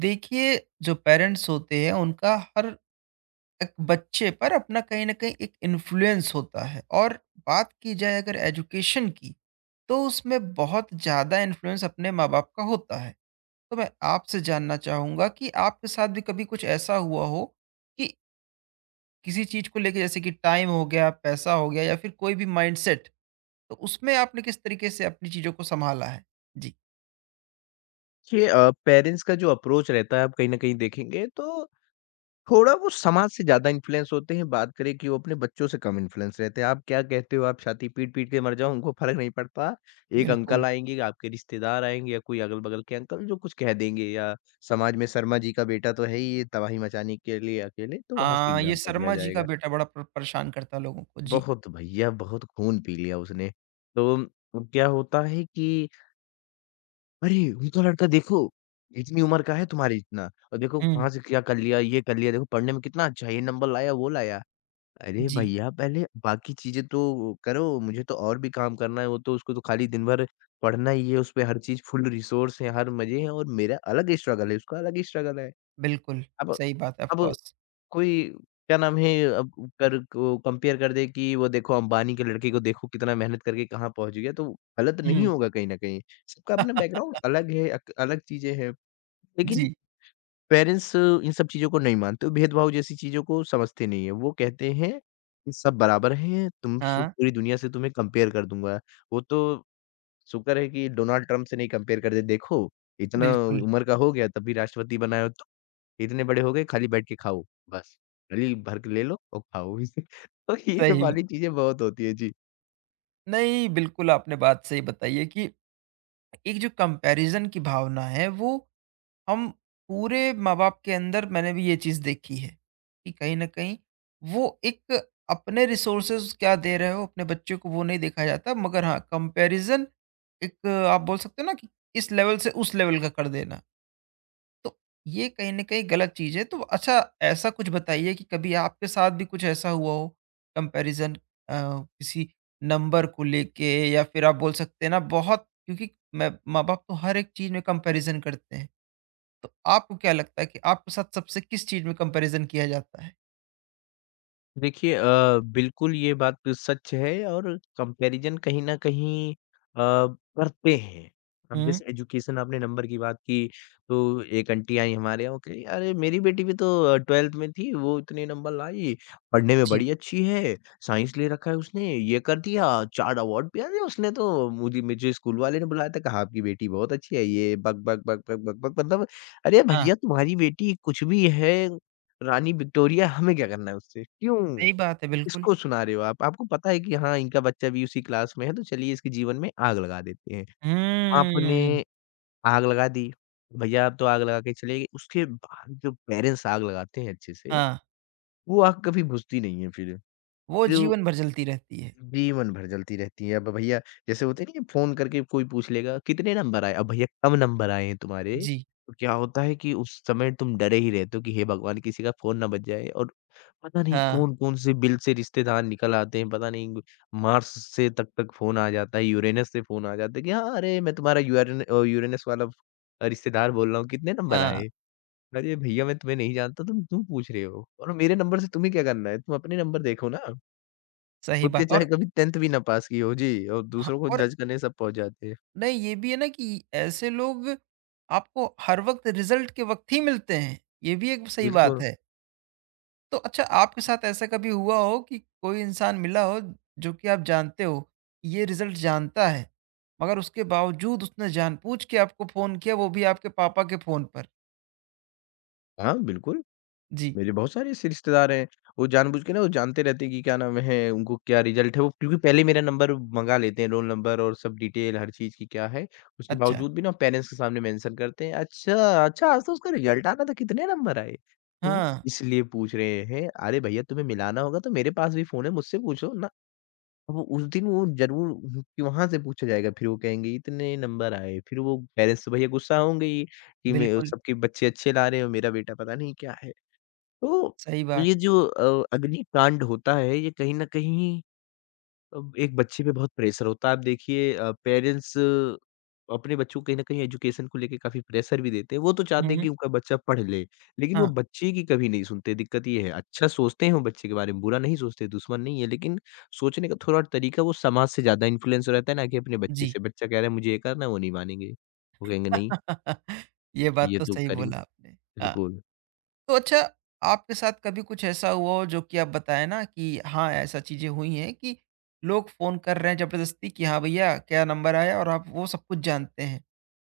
देखिए, जो पेरेंट्स होते हैं उनका हर एक बच्चे पर अपना कहीं न कहीं एक इन्फ्लुएंस होता है और बात की जाए अगर एजुकेशन की, तो उसमें बहुत ज़्यादा इन्फ्लुएंस अपने माँ-बाप का होता है। तो मैं आपसे जानना चाहूँगा कि आपके साथ भी कभी कुछ ऐसा हुआ हो कि किसी चीज़ को लेके जैसे कि टाइम हो गया, पैसा हो गया या फिर कोई भी माइंडसेट, तो उसमें आपने किस तरीके से अपनी चीज़ों को सँभाला है? जी। देखिए पेरेंट्स का जो अप्रोच रहता है आप कहीं न कहीं देखेंगे तो थोड़ा वो समाज से ज़्यादा इन्फ्लुएंस होते हैं, बात करें कि वो अपने बच्चों से कम इन्फ्लुएंस रहते हैं। आप क्या कहते हो? आप छाती पीट-पीट के मर जाओ उनको फ़र्क नहीं पड़ता। एक बिल्कुल। अंकल आएँगे, आपके रिश्तेदार आएँगे या कोई अगल-बगल के अंकल जो कुछ कह देंगे या समाज में शर्मा जी का बेटा तो है ही ये तबाही मचाने के लिए अकेले, तो वहाँ से हाँ, ये एग्ज़ाम्पल लिया शर्मा जी का जाएगा। बेटा बड़ा प परेशान करता है लोगों को। जी। बहुत भैया बहुत खून पी लिया उसने। तो अब क्या होता है कि अरे! वो तो लड़का देखो, इतनी उम्र का है तुम्हारे जितना और देखो कहाँ हुँ। से क्या कर लिया, ये कर लिया, देखो पढ़ने में कितना अच्छा है, ये नंबर लाया, वो लाया। अरे जी, भैया पहले बाकी चीज़ें तो करो, मुझे तो और भी काम करना है, वो तो उसको तो खाली दिन भर पढ़ना ही है, उसपे हर चीज़ फुल रिसोर्स है, हर मज़े हैं और मेरा अलग स्ट्रगल है, उसका अलग स्ट्रगल है। बिल्कुल, अब सही बात है ऑफ़ अब कोर्स। कोई क्या नाम है अब कर को कंपेयर कर दे कि वो देखो अंबानी के लड़के को देखो कितना मेहनत करके कहाँ पहुँच गया, तो गलत नहीं हुँ। होगा कहीं न कहीं। सबका अपना बैकग्राउंड अलग है, अक अलग चीज़ें हैं। लेकिन जी, पेरेंट्स इन सब चीज़ों को नहीं मानते, भेदभाव जैसी चीज़ों को समझते नहीं हैं। वो कहते हैं कि सब बराबर हैं, तुम सब हाँ, पूरी दुनिया से तुम्हें कंपेयर कर दूँगा। वो तो शुक्र है कि डोनाल्ड ट्रम्प से नहीं कंपेयर कर दे, देखो इतना बिल्कुल, उम्र का हो गया तब भी राष्ट्रपति बना है। इतने बड़े हो गए खाली बैठ के खाओ, बस। थाली भर के ले लो और खाओ। तो ये सही ब वाली चीज़ें बहुत होती हैं। जी। नहीं, बिल्कुल आपने बात सही बताई है कि एक जो कंपैरिज़न की भावना है, वो हम पूरे माँ-बाप के अंदर मैंने भी ये चीज़ देखी है, कि कहीं न कहीं वो एक अपने रिसोर्सेज़ क्या दे रहे हो, अपने बच्चों को वो नहीं देखा जाता, मगर हाँ, कंपैरिज़न एक आप बोल सकते हो ना कि इस लेवल से उस लेवल का कर देना। तो ये कहीं न कहीं गलत चीज़ है। तो अच्छा ऐसा कुछ बताइए कि कभी आपके साथ भी कुछ ऐसा हुआ हो कंपैरिज़न किसी नंबर को लेके या फिर आप बोल सकते हैं ना बहुत क्योंकि मैं माँ-बाप तो हर एक चीज़ में कंपैरिज़न करते हैं। तो आपको क्या लगता है कि आपके साथ सबसे किस चीज़ में कंपैरिज़न किया जाता है? देखिए बिल्कुल ये बात तो सच है और कंपैरिज़न कहीं न कहीं करते हैं। अब हुँ, जैसे एजुकेशन आपने नंबर की बात की, तो एक आंटी आई हमारे यहाँ, वो कह रही, "अरे! मेरी बेटी भी तो 12th में थी, वो इतने नंबर लाई, पढ़ने में जी। बड़ी अच्छी है, साइंस ले रखा है उसने, ये कर दिया, 4 अवार्ड भी अरे! उसने तो मुझे मुझे स्कूल वाले ने बुलाया था, कहा आपकी बेटी बहुत अच्छी है, ये बक, बक, बक, बक, बक, बक।" मतलब अरे हाँ, भैया तुम्हारी बेटी कुछ भी है, रानी विक्टोरिया, हमें क्या करना है उससे? क्यों? सही बात है, बिल्कुल। किसको सुना रहे हो आप? आपको पता है कि हाँ, इनका बच्चा भी उसी क्लास में है, तो चलिए इसके जीवन में आग लगा देते हैं। आपने हुँ, आग लगा दी, भैया आप तो आग लगा के चले गए, उसके बाद जो पेरेंट्स आग लगाते हैं अच्छे से, हाँ, वो आग कभी बुझती नहीं है फिर। वो फिर जीवन भर चलती रहती है। जीवन भर जलती रहती है। अब भैया जैसे होते नहीं है फ़ोन करके कोई पूछ लेगा कितने नंबर आए? अब भैया कम नंबर आए हैं तुम्हारे, जी, तो क्या होता है कि उस समय तुम डरे ही रहते हो कि हे भगवान! किसी का फ़ोन ना बज जाए और पता नहीं हाँ, कौन-कौन से बिल से रिश्तेदार निकल आते हैं, पता नहीं मार्स से तक तक फ़ोन आ जाता है, यूरेनस से फ़ोन आ जाता है कि हाँ, अरे मैं तुम्हारा यूरेनस वाला रिश्तेदार बोल रहा हूँ, कितने नंबर हाँ, आए? अरे भैया मैं तुम्हें नहीं जानता तुम क्यों पूछ रहे हो? और मेरे नंबर से तुम्हें क्या करना है? तुम अपने नंबर देखो ना। सही खुद के बात। चाहे और कभी 10th भी ना पास की हो। जी, और ह दूसरों को और जज करने सब पहुँच जाते हैं। नहीं, ये भी है ना कि ऐसे लोग आपको हर वक्त रिजल्ट के वक्त ही मिलते हैं, ये भी एक सही बात बिल्कुल। है। तो अच्छा आपके साथ ऐसा कभी हुआ हो कि कोई इंसान मिला हो जो कि आप जानते हो, कि ये रिजल्ट जानता है, मगर उसके बावजूद उसने जानबूझ के आपको फ़ोन किया वो भी आपके पापा के फ़ोन पर? हाँ, बिल्कुल। जी, मेरे बहुत सारे ऐसे रिश्तेदार हैं, वो जानबूझ के ना वो जानते रहते हैं कि क्या नाम है, उनको क्या रिज़ल्ट है, वो क्योंकि पहले ही मेरा नंबर मँगा लेते हैं, रोल नंबर और सब डिटेल हर चीज़ की क्या है। उसके अच्छा। बावजूद भी ना पेरेंट्स के सामने मेंशन करते हैं, "अच्छा, अच्छा आज तो उसका रिज़ल्ट आना था, कितने नंबर आए?" वो हाँ, इसलिए पूछ रहे हैं। अरे भैया तुम्हें मिलाना होगा तो मेरे पास भी फ़ोन है, मुझसे पूछो ना। वो उस दिन वो ज़रूर उहुँ, कि वहाँ से पूछा जाएगा फिर वो कहेंगे इतने नंबर आए, फिर वो पेरेंट्स तो भैया गुस्सा होंगे ही, कि मैं बिल्कुल, सबके बच्चे अच्छे ला रहे हैं और मेरा बेटा पता नहीं क्या है। तो सही बात। ये जो अग्निकांड होता है ये कहीं न कहीं अब एक बच्चे पे बहुत प्रेशर होता है। आप देखिए पेरेंट्स अपने बच्चों को कहीं न कहीं एजुकेशन को लेके काफ़ी प्रेशर भी देते हैं। वो तो चाहते हैं हुँ, कि उनका बच्चा पढ़ ले, लेकिन वो हाँ, बच्चे की कभी नहीं सुनते, दिक्कत ये है। अच्छा सोचते हैं वो बच्चे के बारे में, बुरा नहीं सोचते, दुश्मन नहीं है, लेकिन सोचने का थोड़ा तरीका वो समाज से ज़्यादा इन्फ्लुएंस हो रहता है ना कि अपने बच्चे जी। से। बच्चा कह रहा है मुझे ये करना है, वो नहीं मानेंगे। वो कहेंगे नहीं, ये बात ये तो तो सही कर ही बोला ना आपने। हाँ। बिल्कुल। तो अच्छा आपके साथ कभी कुछ ऐसा हुआ हो जो कि आप बताएं ना कि हाँ ऐसा चीजें हुई हैं कि लोग फोन कर रहे हैं जबरदस्ती कि हाँ भैया क्या नंबर आया और आप वो सब कुछ जानते हैं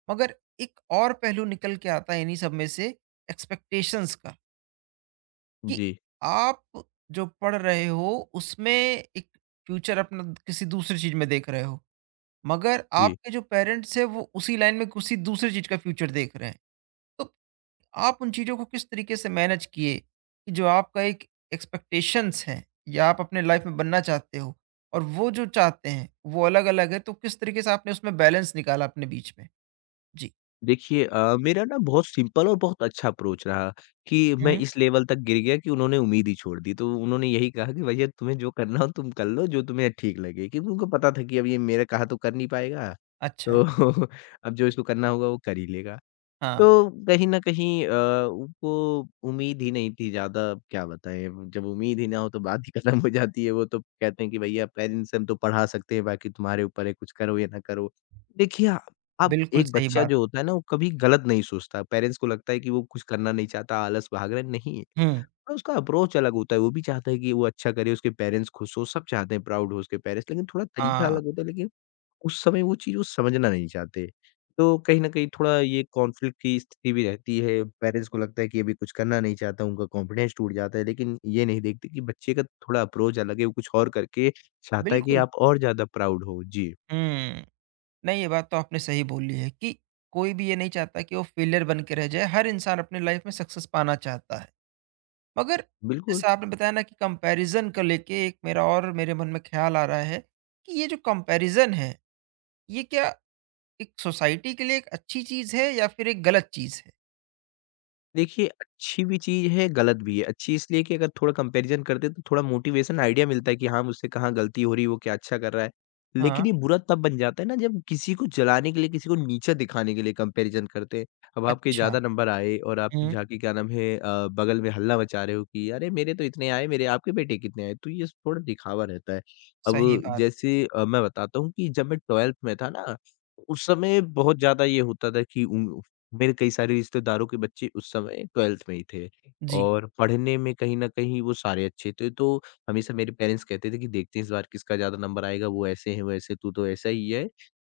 मगर एक और पहलू निकल के आता है इन्हीं सब में से एक्सपेक्टेशंस का कि जी, आप जो पढ़ रहे हो उसमें एक फ्यूचर अपना किसी दूसरी चीज में देख रहे हो मगर जी। आपके जो पेरेंट्स हैं वो उसी लाइन में किसी दूसरी चीज का फ्यूचर देख रहे हैं। तो आप उन चीज़ों को किस तरीके से मैनेज किए कि जो आपका एक एक्सपेक्टेशंस है या आप अपने लाइफ में बनना चाहते हो और वो जो चाहते हैं वो अलग अलग है, तो किस तरीके से आपने उसमें बैलेंस निकाला अपने बीच में? जी। देखिए मेरा ना बहुत सिंपल और बहुत अच्छा अप्रोच रहा कि मैं हम्म। इस लेवल तक गिर गया कि उन्होंने उम्मीद ही छोड़ दी। तो उन्होंने यही कहा कि भैया तुम्हें जो करना हो तुम कर लो, जो तुम्हें ठीक लगे। क्योंकि उनको पता था कि अब ये मेरा कहा तो कर नहीं पाएगा, अच्छा। तो अब जो इसको करना होगा वो कर ही लेगा। हाँ। तो कहीं न कहीं उनको उम्मीद ही नहीं थी ज़्यादा अब क्या बताएँ अब जब उम्मीद ही ना हो तो बात ही खत्म हो जाती है। वो तो कहते हैं कि भैया पेरेंट्स से हम तो पढ़ा सकते हैं बाकी तुम्हारे ऊपर है कुछ करो या ना करो। देखिए आ अब बिल्कुल एक सही बच्चा बात। जो होता है ना वो कभी गलत नहीं सोचता। पेरेंट्स को लगता है कि वो कुछ करना नहीं चाहता, आलस भाग रहा है, नहीं। हम्म। और उसका अप्रोच अलग होता है, वो भी चाहता है कि वो अच्छा करे, उसके पेरेंट्स खुश हों, सब चाहते हैं प्राउड हो उसके पेरेंट्स लेकिन थोड़ा तरीका हाँ। अलग होता है लेकिन उस समय वो चीज़ वो समझना नहीं चाहते। तो कहीं न कहीं थोड़ा ये कॉन्फ्लिक्ट की स्थिति भी रहती है, पेरेंट्स को लगता है कि अभी कुछ करना नहीं चाहता, उनका कॉन्फिडेंस टूट जाता है, लेकिन ये नहीं देखते कि बच्चे का थोड़ा अप्रोच अलग है, वो कुछ और करके चाहता है कि बिल्कुल। आप और ज़्यादा प्राउड हो। जी, हम्म। नहीं, ये बात तो आपने सही बोली है कि कोई भी ये नहीं चाहता कि वो फेलियर बन के रह जाए, हर इंसान अपने लाइफ में सक्सेस पाना चाहता है। मगर बिल्कुल। जैसे आपने बताया ना कि कंपैरिज़न को लेके, एक मेरा और मेरे मन में ख़्याल आ रहा है कि ये जो कंपैरिज़न है, ये क्या एक सोसाइटी के लिए एक अच्छी चीज़ है या फिर एक गलत चीज़ है? देखिए, अच्छी भी चीज़ है, गलत भी है। अच्छी इसलिए कि अगर थोड़ा कंपैरिज़न करते हैं, तो थोड़ा मोटिवेशन आइडिया मिलता है कि हाँ, मुझसे कहाँ गलती हो रही है, वो क्या अच्छा कर रहा है। लेकिन हाँ, ये बुरा तब बन जाता है ना, जब किसी को जलाने के लिए, किसी को नीचा दिखाने के लिए कंपैरिज़न करते हैं। अब आपके अच्छा। ज़्यादा नंबर आए और आप हुँ, जाके क्या नाम है बगल में हल्ला मचा रहे हो कि अरे! मेरे तो इतने आए, मेरे आपके बेटे कितने आए? तो ये थोड़ा दिखावा रहता है। सही अब बात। जैसे मैं बताता हूँ कि जब मैं 12th में था ना, उस समय बहुत ज़्यादा ये होता था कि उंग मेरे कई सारे रिश्तेदारों के बच्चे उस समय 12th में ही थे जी। और पढ़ने में कहीं न कहीं वो सारे अच्छे थे, तो हमेशा मेरे पेरेंट्स कहते थे कि देखते हैं इस बार किसका ज़्यादा नंबर आएगा, वो ऐसे है, वैसे तू तो ऐसा ही है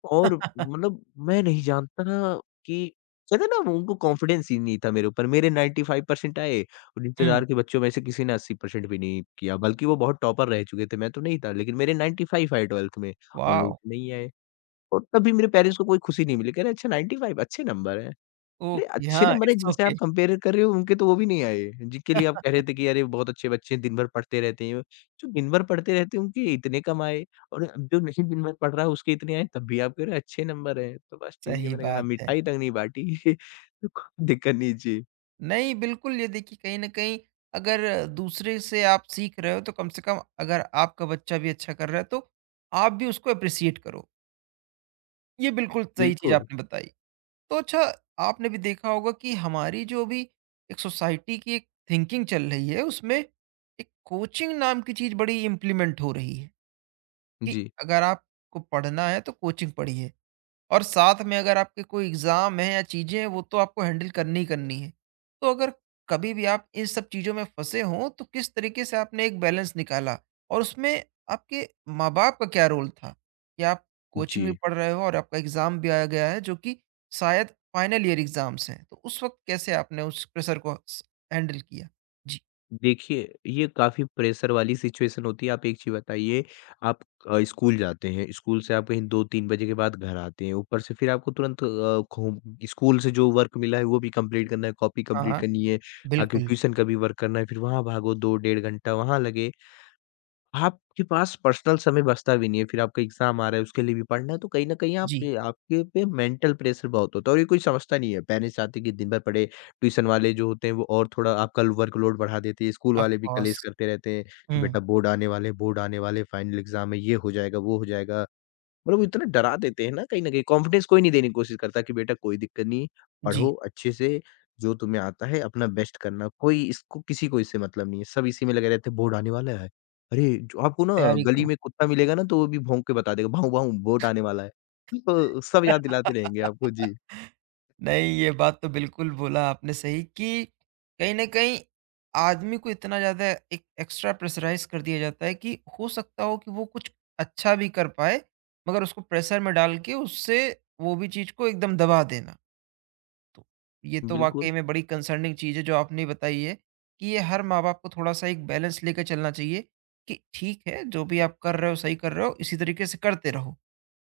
और मतलब मैं नहीं जानता ना कि कहते हैं ना उनको कॉन्फिडेंस ही नहीं था मेरे ऊपर, मेरे 95% आए और हुँ, रिश्तेदार के बच्चों में से किसी ने 80% भी नहीं किया, बल्कि वो बहुत टॉपर रह चुके थे, मैं तो नहीं था, लेकिन मेरे 95 आए 12th में, उन लोगों वॉव! के नहीं आए और तब भी मेरे पेरेंट्स को कोई खुशी नहीं मिली, कह रहे अच्छा 95 अच्छे नंबर हैं। अरे! ओके, अच्छे हाँ, नंबर है इट्स जिनसे ओके। आप कंपेयर कर रहे हो उनके तो वो भी नहीं आए, जिनके लिए आप कह रहे थे कि अरे! बहुत अच्छे बच्चे हैं, दिन भर पढ़ते रहते हैं। जो दिन भर पढ़ते रहते हैं उनके इतने कम आए और जो नहीं दिन भर पढ़ रहा है उसके इतने आए तब भी आप कह रहे हो अच्छे नंबर हैं। तो बस ठीक है सही मैंने कहा बात है। मिठाई तक नहीं बाँटी। तो कोई दिक्कत नहीं जी। नहीं, बिल्कुल, ये देखिए कहीं न कहीं अगर दूसरे से आप सीख रहे हो तो कम से कम अगर आपका बच्चा भी अच्छा कर रहा है तो आप भी उसको एप्रिशिएट करो। ये बिल्कुल सही चीज़ बिल्कुल। आपने बताई। तो अच्छा आपने भी देखा होगा कि हमारी जो अभी एक सोसाइटी की एक थिंकिंग चल रही है उसमें एक कोचिंग नाम की चीज बड़ी इम्प्लीमेंट हो रही है कि जी। अगर आपको पढ़ना है तो कोचिंग पढ़िए और साथ में अगर आपके कोई एग्ज़ाम है या चीज़ें हैं वो तो आपको हैंडल करनी ही करनी है। तो अगर कभी भी आप इन सब चीज़ों में फँसे हों तो किस तरीके से आपने एक बैलेंस निकाला? और उसमें आपके माँ-बाप का क्या रोल था? कि आप कोचिंग भी जी। पढ़ रहे हो और आपका एग्ज़ाम भी आ गया है जो कि शायद फाइनल ईयर एग्ज़ाम्स हैं। तो उस वक़्त कैसे आपने उस प्रेशर को स हैंडल किया? जी। देखिए, ये काफ़ी प्रेशर वाली सिचुएशन होती है। आप एक चीज़ बताइए, आप स्कूल जाते हैं, स्कूल से आप कहीं 2-3 बजे के बाद घर आते हैं। ऊपर से फिर आपको तुरंत अ, होम स्कूल से जो वर्क मिला है, वो भी कंप्लीट करना है, कॉपी हाँ, कंप्लीट हाँ। करनी है, आके बिल्कुल। ट्यूशन का भी वर्क करना है। फिर वहाँ भागो 2 डेढ़ घंटा वहाँ लगे। आपके पास पर्सनल समय बचता भी नहीं है, फिर आपका एग्ज़ाम आ रहा है, उसके लिए भी पढ़ना है, तो कहीं न कहीं आप जी, पे आपके पे मेंटल प्रेशर बहुत होता है और ये कोई समझता नहीं है। पेरेंट्स चाहते हैं कि दिन भर पढ़े, ट्यूशन वाले जो होते हैं वो और थोड़ा आपका वर्कलोड बढ़ा देते हैं, स्कूल ऑफ़ वाले भी कलेश कोर्स। करते रहते हैं कि हुँ। बेटा बोर्ड आने वाले हैं बोर्ड आने वाले हैं, फाइनल एग्ज़ाम है, ये हो जाएगा, वो हो जाएगा। मतलब वो इतना डरा देते हैं ना कहीं न कहीं कॉन्फिडेंस कोई नहीं देने की कोशिश करता कि बेटा कोई दिक्कत नहीं, पढ़ो जी, अच्छे से, जो तुम्हें आता है अपना बेस्ट करना, कोई इसको किसी को इससे मतलब नहीं है, सब इसी में लगे रहते हैं बोर्ड आने वाला है। अरे! जो आपको ना तैयारी गली करो। में कुत्ता मिलेगा ना तो वो भी भौंक के बता देगा, भाऊ भाऊ बोर्ड आने वाला है। तो सब याद दिलाते रहेंगे आपको। जी, नहीं, ये बात तो बिल्कुल बोला आपने सही कि कहीं न कहीं आदमी को इतना ज़्यादा एक एक्स्ट्रा प्रेशराइज़ कर दिया जाता है कि हो सकता हो कि वो कुछ अच्छा भी कर पाए, मगर उसको प्रेशर में डाल के उससे वो भी चीज़ को एकदम दबा देना। तो ये तो बिल्कुल। वाक़ई में बड़ी कंसर्निंग चीज़ है जो आपने बताई है कि ये हर माँ-बाप को थोड़ा-सा एक बैलेंस लेके चलना चाहिए कि ठीक है, जो भी आप कर रहे हो, सही कर रहे हो, इसी तरीके से करते रहो।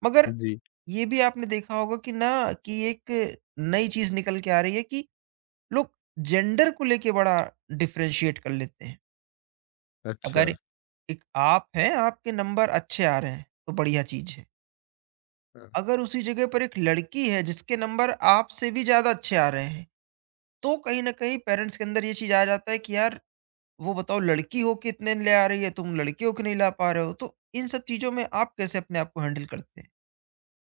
मगर जी, ये भी आपने देखा होगा कि ना कि एक नई चीज़ निकल के आ रही है कि लोग जेंडर को लेके बड़ा डिफरेंशिएट कर लेते हैं। अच्छा। अगर एक आप हैं, आपके नंबर अच्छे आ रहे हैं, तो बढ़िया चीज़ है। हाँ। अगर उसी जगह पर एक लड़की है जिसके नंबर आपसे भी ज़्यादा अच्छे आ रहे हैं, तो कहीं न कहीं पेरेंट्स के अंदर ये चीज़ आ जाता है कि यार वो बताओ लड़की हो के इतने ले आ रही है, तुम लड़के हो के नहीं ला पा रहे हो। तो इन सब चीज़ों में आप कैसे अपने आप को हैंडल करते हैं?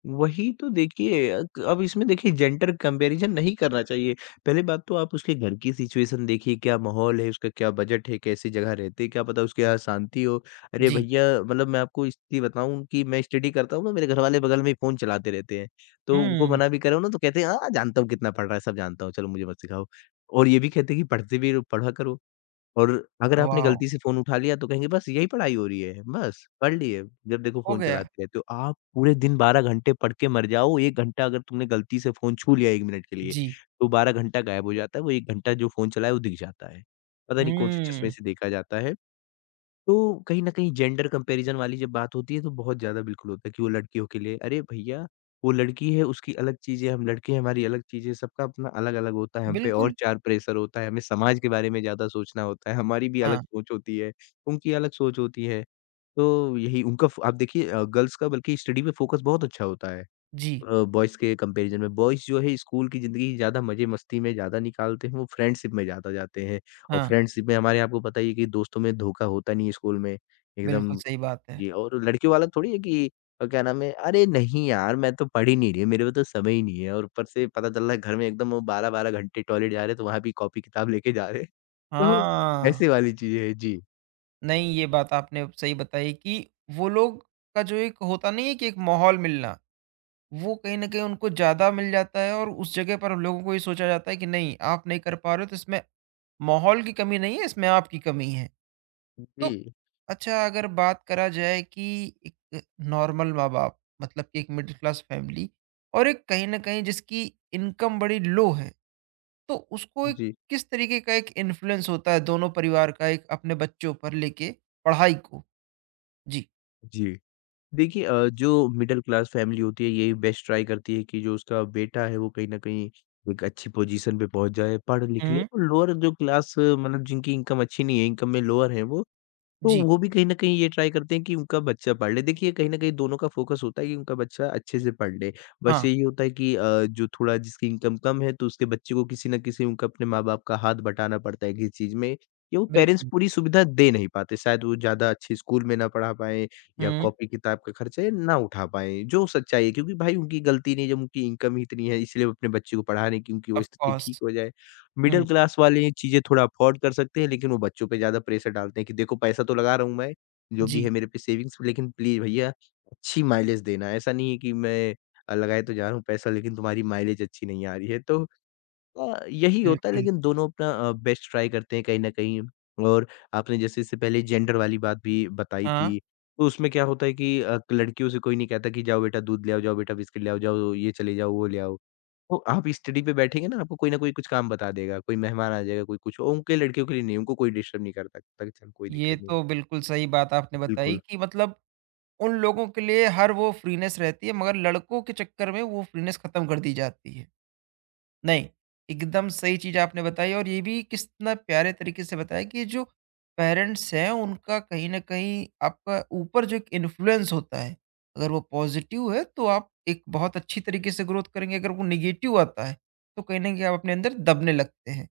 वही तो देखिए, अब इसमें देखिए जेंडर कंपैरिज़न नहीं करना चाहिए। पहली बात तो आप उसके घर की सिचुएशन देखिए क्या माहौल है, उसका क्या बजट है, कैसी जगह रहती है, क्या पता उसके यहाँ शांति हो। अरे जी। भैया मतलब मैं आपको स्थिति बताऊँ कि मैं स्टडी करता हूँ ना मेरे घरवाले बगल में ही फ़ोन चलाते रहते हैं। तो उनको हुँ। मना भी करो ना तो कहते हैं, "हाँ, जानता हूँ कितना पढ़ रहा है, सब जानता हूँ, चलो मुझे मत सिखाओ।" और ये भी कहते हैं कि पढ़ा करो। और अगर आपने वॉव! गलती से फ़ोन उठा लिया तो कहेंगे बस यही पढ़ाई हो रही है, बस पढ़ लिए, जब देखो हो फ़ोन गया। चलाते रहते हो। आप पूरे दिन 12 घंटे पढ़ के मर जाओ, 1 घंटा अगर तुमने गलती से फ़ोन छू लिया 1 मिनट के लिए, जी। तो 12 घंटा गायब हो जाता है, वो 1 घंटा जो फ़ोन चलाया है वो दिख जाता है। पता नहीं कौन से चश्मे हुँ। से देखा जाता है। तो कहीं न कहीं जेंडर कंपैरिज़न वाली जब बात होती है तो बहुत ज़्यादा बिल्कुल होता है कि वो लड़कियों के लिए, अरे भैया! वो लड़की है उसकी अलग चीज़ें, हम लड़के हैं हमारी अलग चीज़ें, सबका अपना अलग-अलग होता है, हम पे और बिल्कुल, 4 प्रेशर होता है, हमें समाज के बारे में ज़्यादा सोचना होता है, हमारी भी अलग हाँ। सोच होती है, उनकी अलग सोच होती है। तो यही उनका फ़ आप देखिए, गर्ल्स का बल्कि स्टडी पे फ़ोकस बहुत अच्छा होता है। जी, बॉयज़ के कंपैरिज़न में। बॉयज़ जो है स्कूल की ज़िंदगी ज़्यादा मज़े-मस्ती में ज़्यादा निकालते हैं, वो फ्रेंडशिप में ज़्यादा जाते हैं और हाँ, फ्रेंडशिप में हमारे आपको पता ही है कि दोस्तों में धोखा होता नहीं है स्कूल में, बिल्कुल एकदम सही बात है। जी और लड़कियों वाला थोड़ी है कि क्या नाम है, "अरे नहीं यार, मैं तो पढ़ ही नहीं रही हूँ, मेरे को तो समय ही नहीं है" और ऊपर से पता चल रहा है घर में एकदम वो 12-12 घंटे टॉयलेट जा रहे हैं, तो वहाँ भी कॉपी किताब लेके जा रहे हैं। तो हाँ, ऐसे वाली चीज़ें हैं। जी। नहीं, ये बात आपने सही बताई कि वो लोग का जो एक होता नहीं है कि एक माहौल मिलना, वो कहीं न कहीं उनको ज़्यादा मिल जाता है और उस जगह पर लोगों को ये सोचा जाता है कि नहीं आप नहीं कर पा रहे हो तो इसमें माहौल की कमी नहीं है, इसमें आपकी कमी है। तो जी। अच्छा अगर बात करा जाए कि एक नॉर्मल माँ-बाप मतलब कि एक मिडिल क्लास फैमिली और एक कहीं न कहीं जिसकी इनकम बड़ी लो है। तो उसको एक जी। किस तरीके का एक इन्फ्लुएंस होता है दोनों परिवार का एक अपने बच्चों पर लेके पढ़ाई को? जी। जी। देखिए जो मिडल क्लास फैमिली होती है यही बेस्ट ट्राई करती है कि जो उसका बेटा है वो कहीं न कहीं एक अच्छी पोजीशन पे पहुँच जाए, पढ़ लिख ले हुँ। और लोअर जो क्लास मतलब जिनकी इनकम अच्छी नहीं है, इनकम में लोअर है वो, तो जी, वो भी कहीं न कहीं ये ट्राई करते हैं कि उनका बच्चा पढ़ ले। देखिए कहीं न कहीं दोनों का फ़ोकस होता है कि उनका बच्चा अच्छे से पढ़ ले। बस हाँ, यही होता है कि जो थोड़ा जिसकी इनकम कम है तो उसके बच्चे को किसी न किसी उनका अपने माँ-बाप का हाथ बटाना पड़ता है किसी चीज़ में, या वो पेरेंट्स बिल्कुल। पूरी सुविधा दे नहीं पाते। शायद वो ज़्यादा अच्छे स्कूल में ना पढ़ा पाएँ या हुँ, कॉपी-किताब का खर्चा ये ना उठा पाएँ, जो सच्चाई है। क्योंकि भाई उनकी गलती नहीं जब उनकी इनकम ही इतनी है इसलिए वो अपने बच्चे को पढ़ा रहे हैं कि उनकी वो ऑफ़ स्थिति ठीक कोर्स। हो जाए। हुँ, मिडल क्लास वाले ये चीज़ें थोड़ा अफ़ोर्ड कर सकते हैं, लेकिन वो बच्चों पे ज़्यादा प्रेशर डालते हैं कि देखो पैसा तो लगा रहा हूँ मैं, जो भी है जी, मेरे पे सेविंग्स लेकिन प्लीज़ भैया अच्छी माइलेज देना। ऐसा नहीं है कि मैं लगाए तो जा रहा हूँ पैसा लेकिन तुम्हारी माइलेज अच्छी नहीं आ रही है। तो यही होता है बिल्कुल। लेकिन दोनों अपना बेस्ट ट्राई करते हैं कहीं न कहीं और आपने जैसे इससे पहले जेंडर वाली बात भी बताई हाँ, थी, तो उसमें क्या होता है कि लड़कियों से कोई नहीं कहता कि जाओ बेटा दूध ले आओ, जाओ बेटा बिस्किट ले आओ, जाओ ये चले जाओ, वो ले आओ। तो आप स्टडी पे बैठेंगे ना, आपको कोई न कोई कुछ काम बता देगा, कोई मेहमान आ जाएगा, कोई कुछ उनके लड़कियों के लिए नहीं, उनको कोई डिस्टर्ब नहीं करता कहता कि चल कोई ये दिक्कत नहीं। तो बिल्कुल सही बात आपने बताई बिल्कुल। कि मतलब उन लोगों के लिए हर वो फ्रीनेस रहती है मगर लड़कों के चक्कर में वो फ्रीनेस खत्म कर दी जाती है। नहीं, एकदम सही चीज़ आपने बताई और ये भी कितना प्यारे तरीके से बताया कि जो पेरेंट्स हैं, उनका कहीं न कहीं आपका ऊपर जो एक इन्फ्लुएंस होता है, अगर वो पॉज़िटिव है, तो आप एक बहुत अच्छी तरीके से ग्रोथ करेंगे, अगर वो नेगेटिव आता है, तो कहीं न कहीं आप अपने अंदर दबने लगते हैं।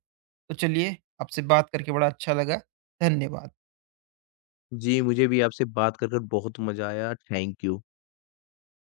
तो चलिए, आपसे बात करके बड़ा अच्छा लगा। धन्यवाद। जी, मुझे भी आपसे बात कर बहुत मज़ा आया, थैंक यू।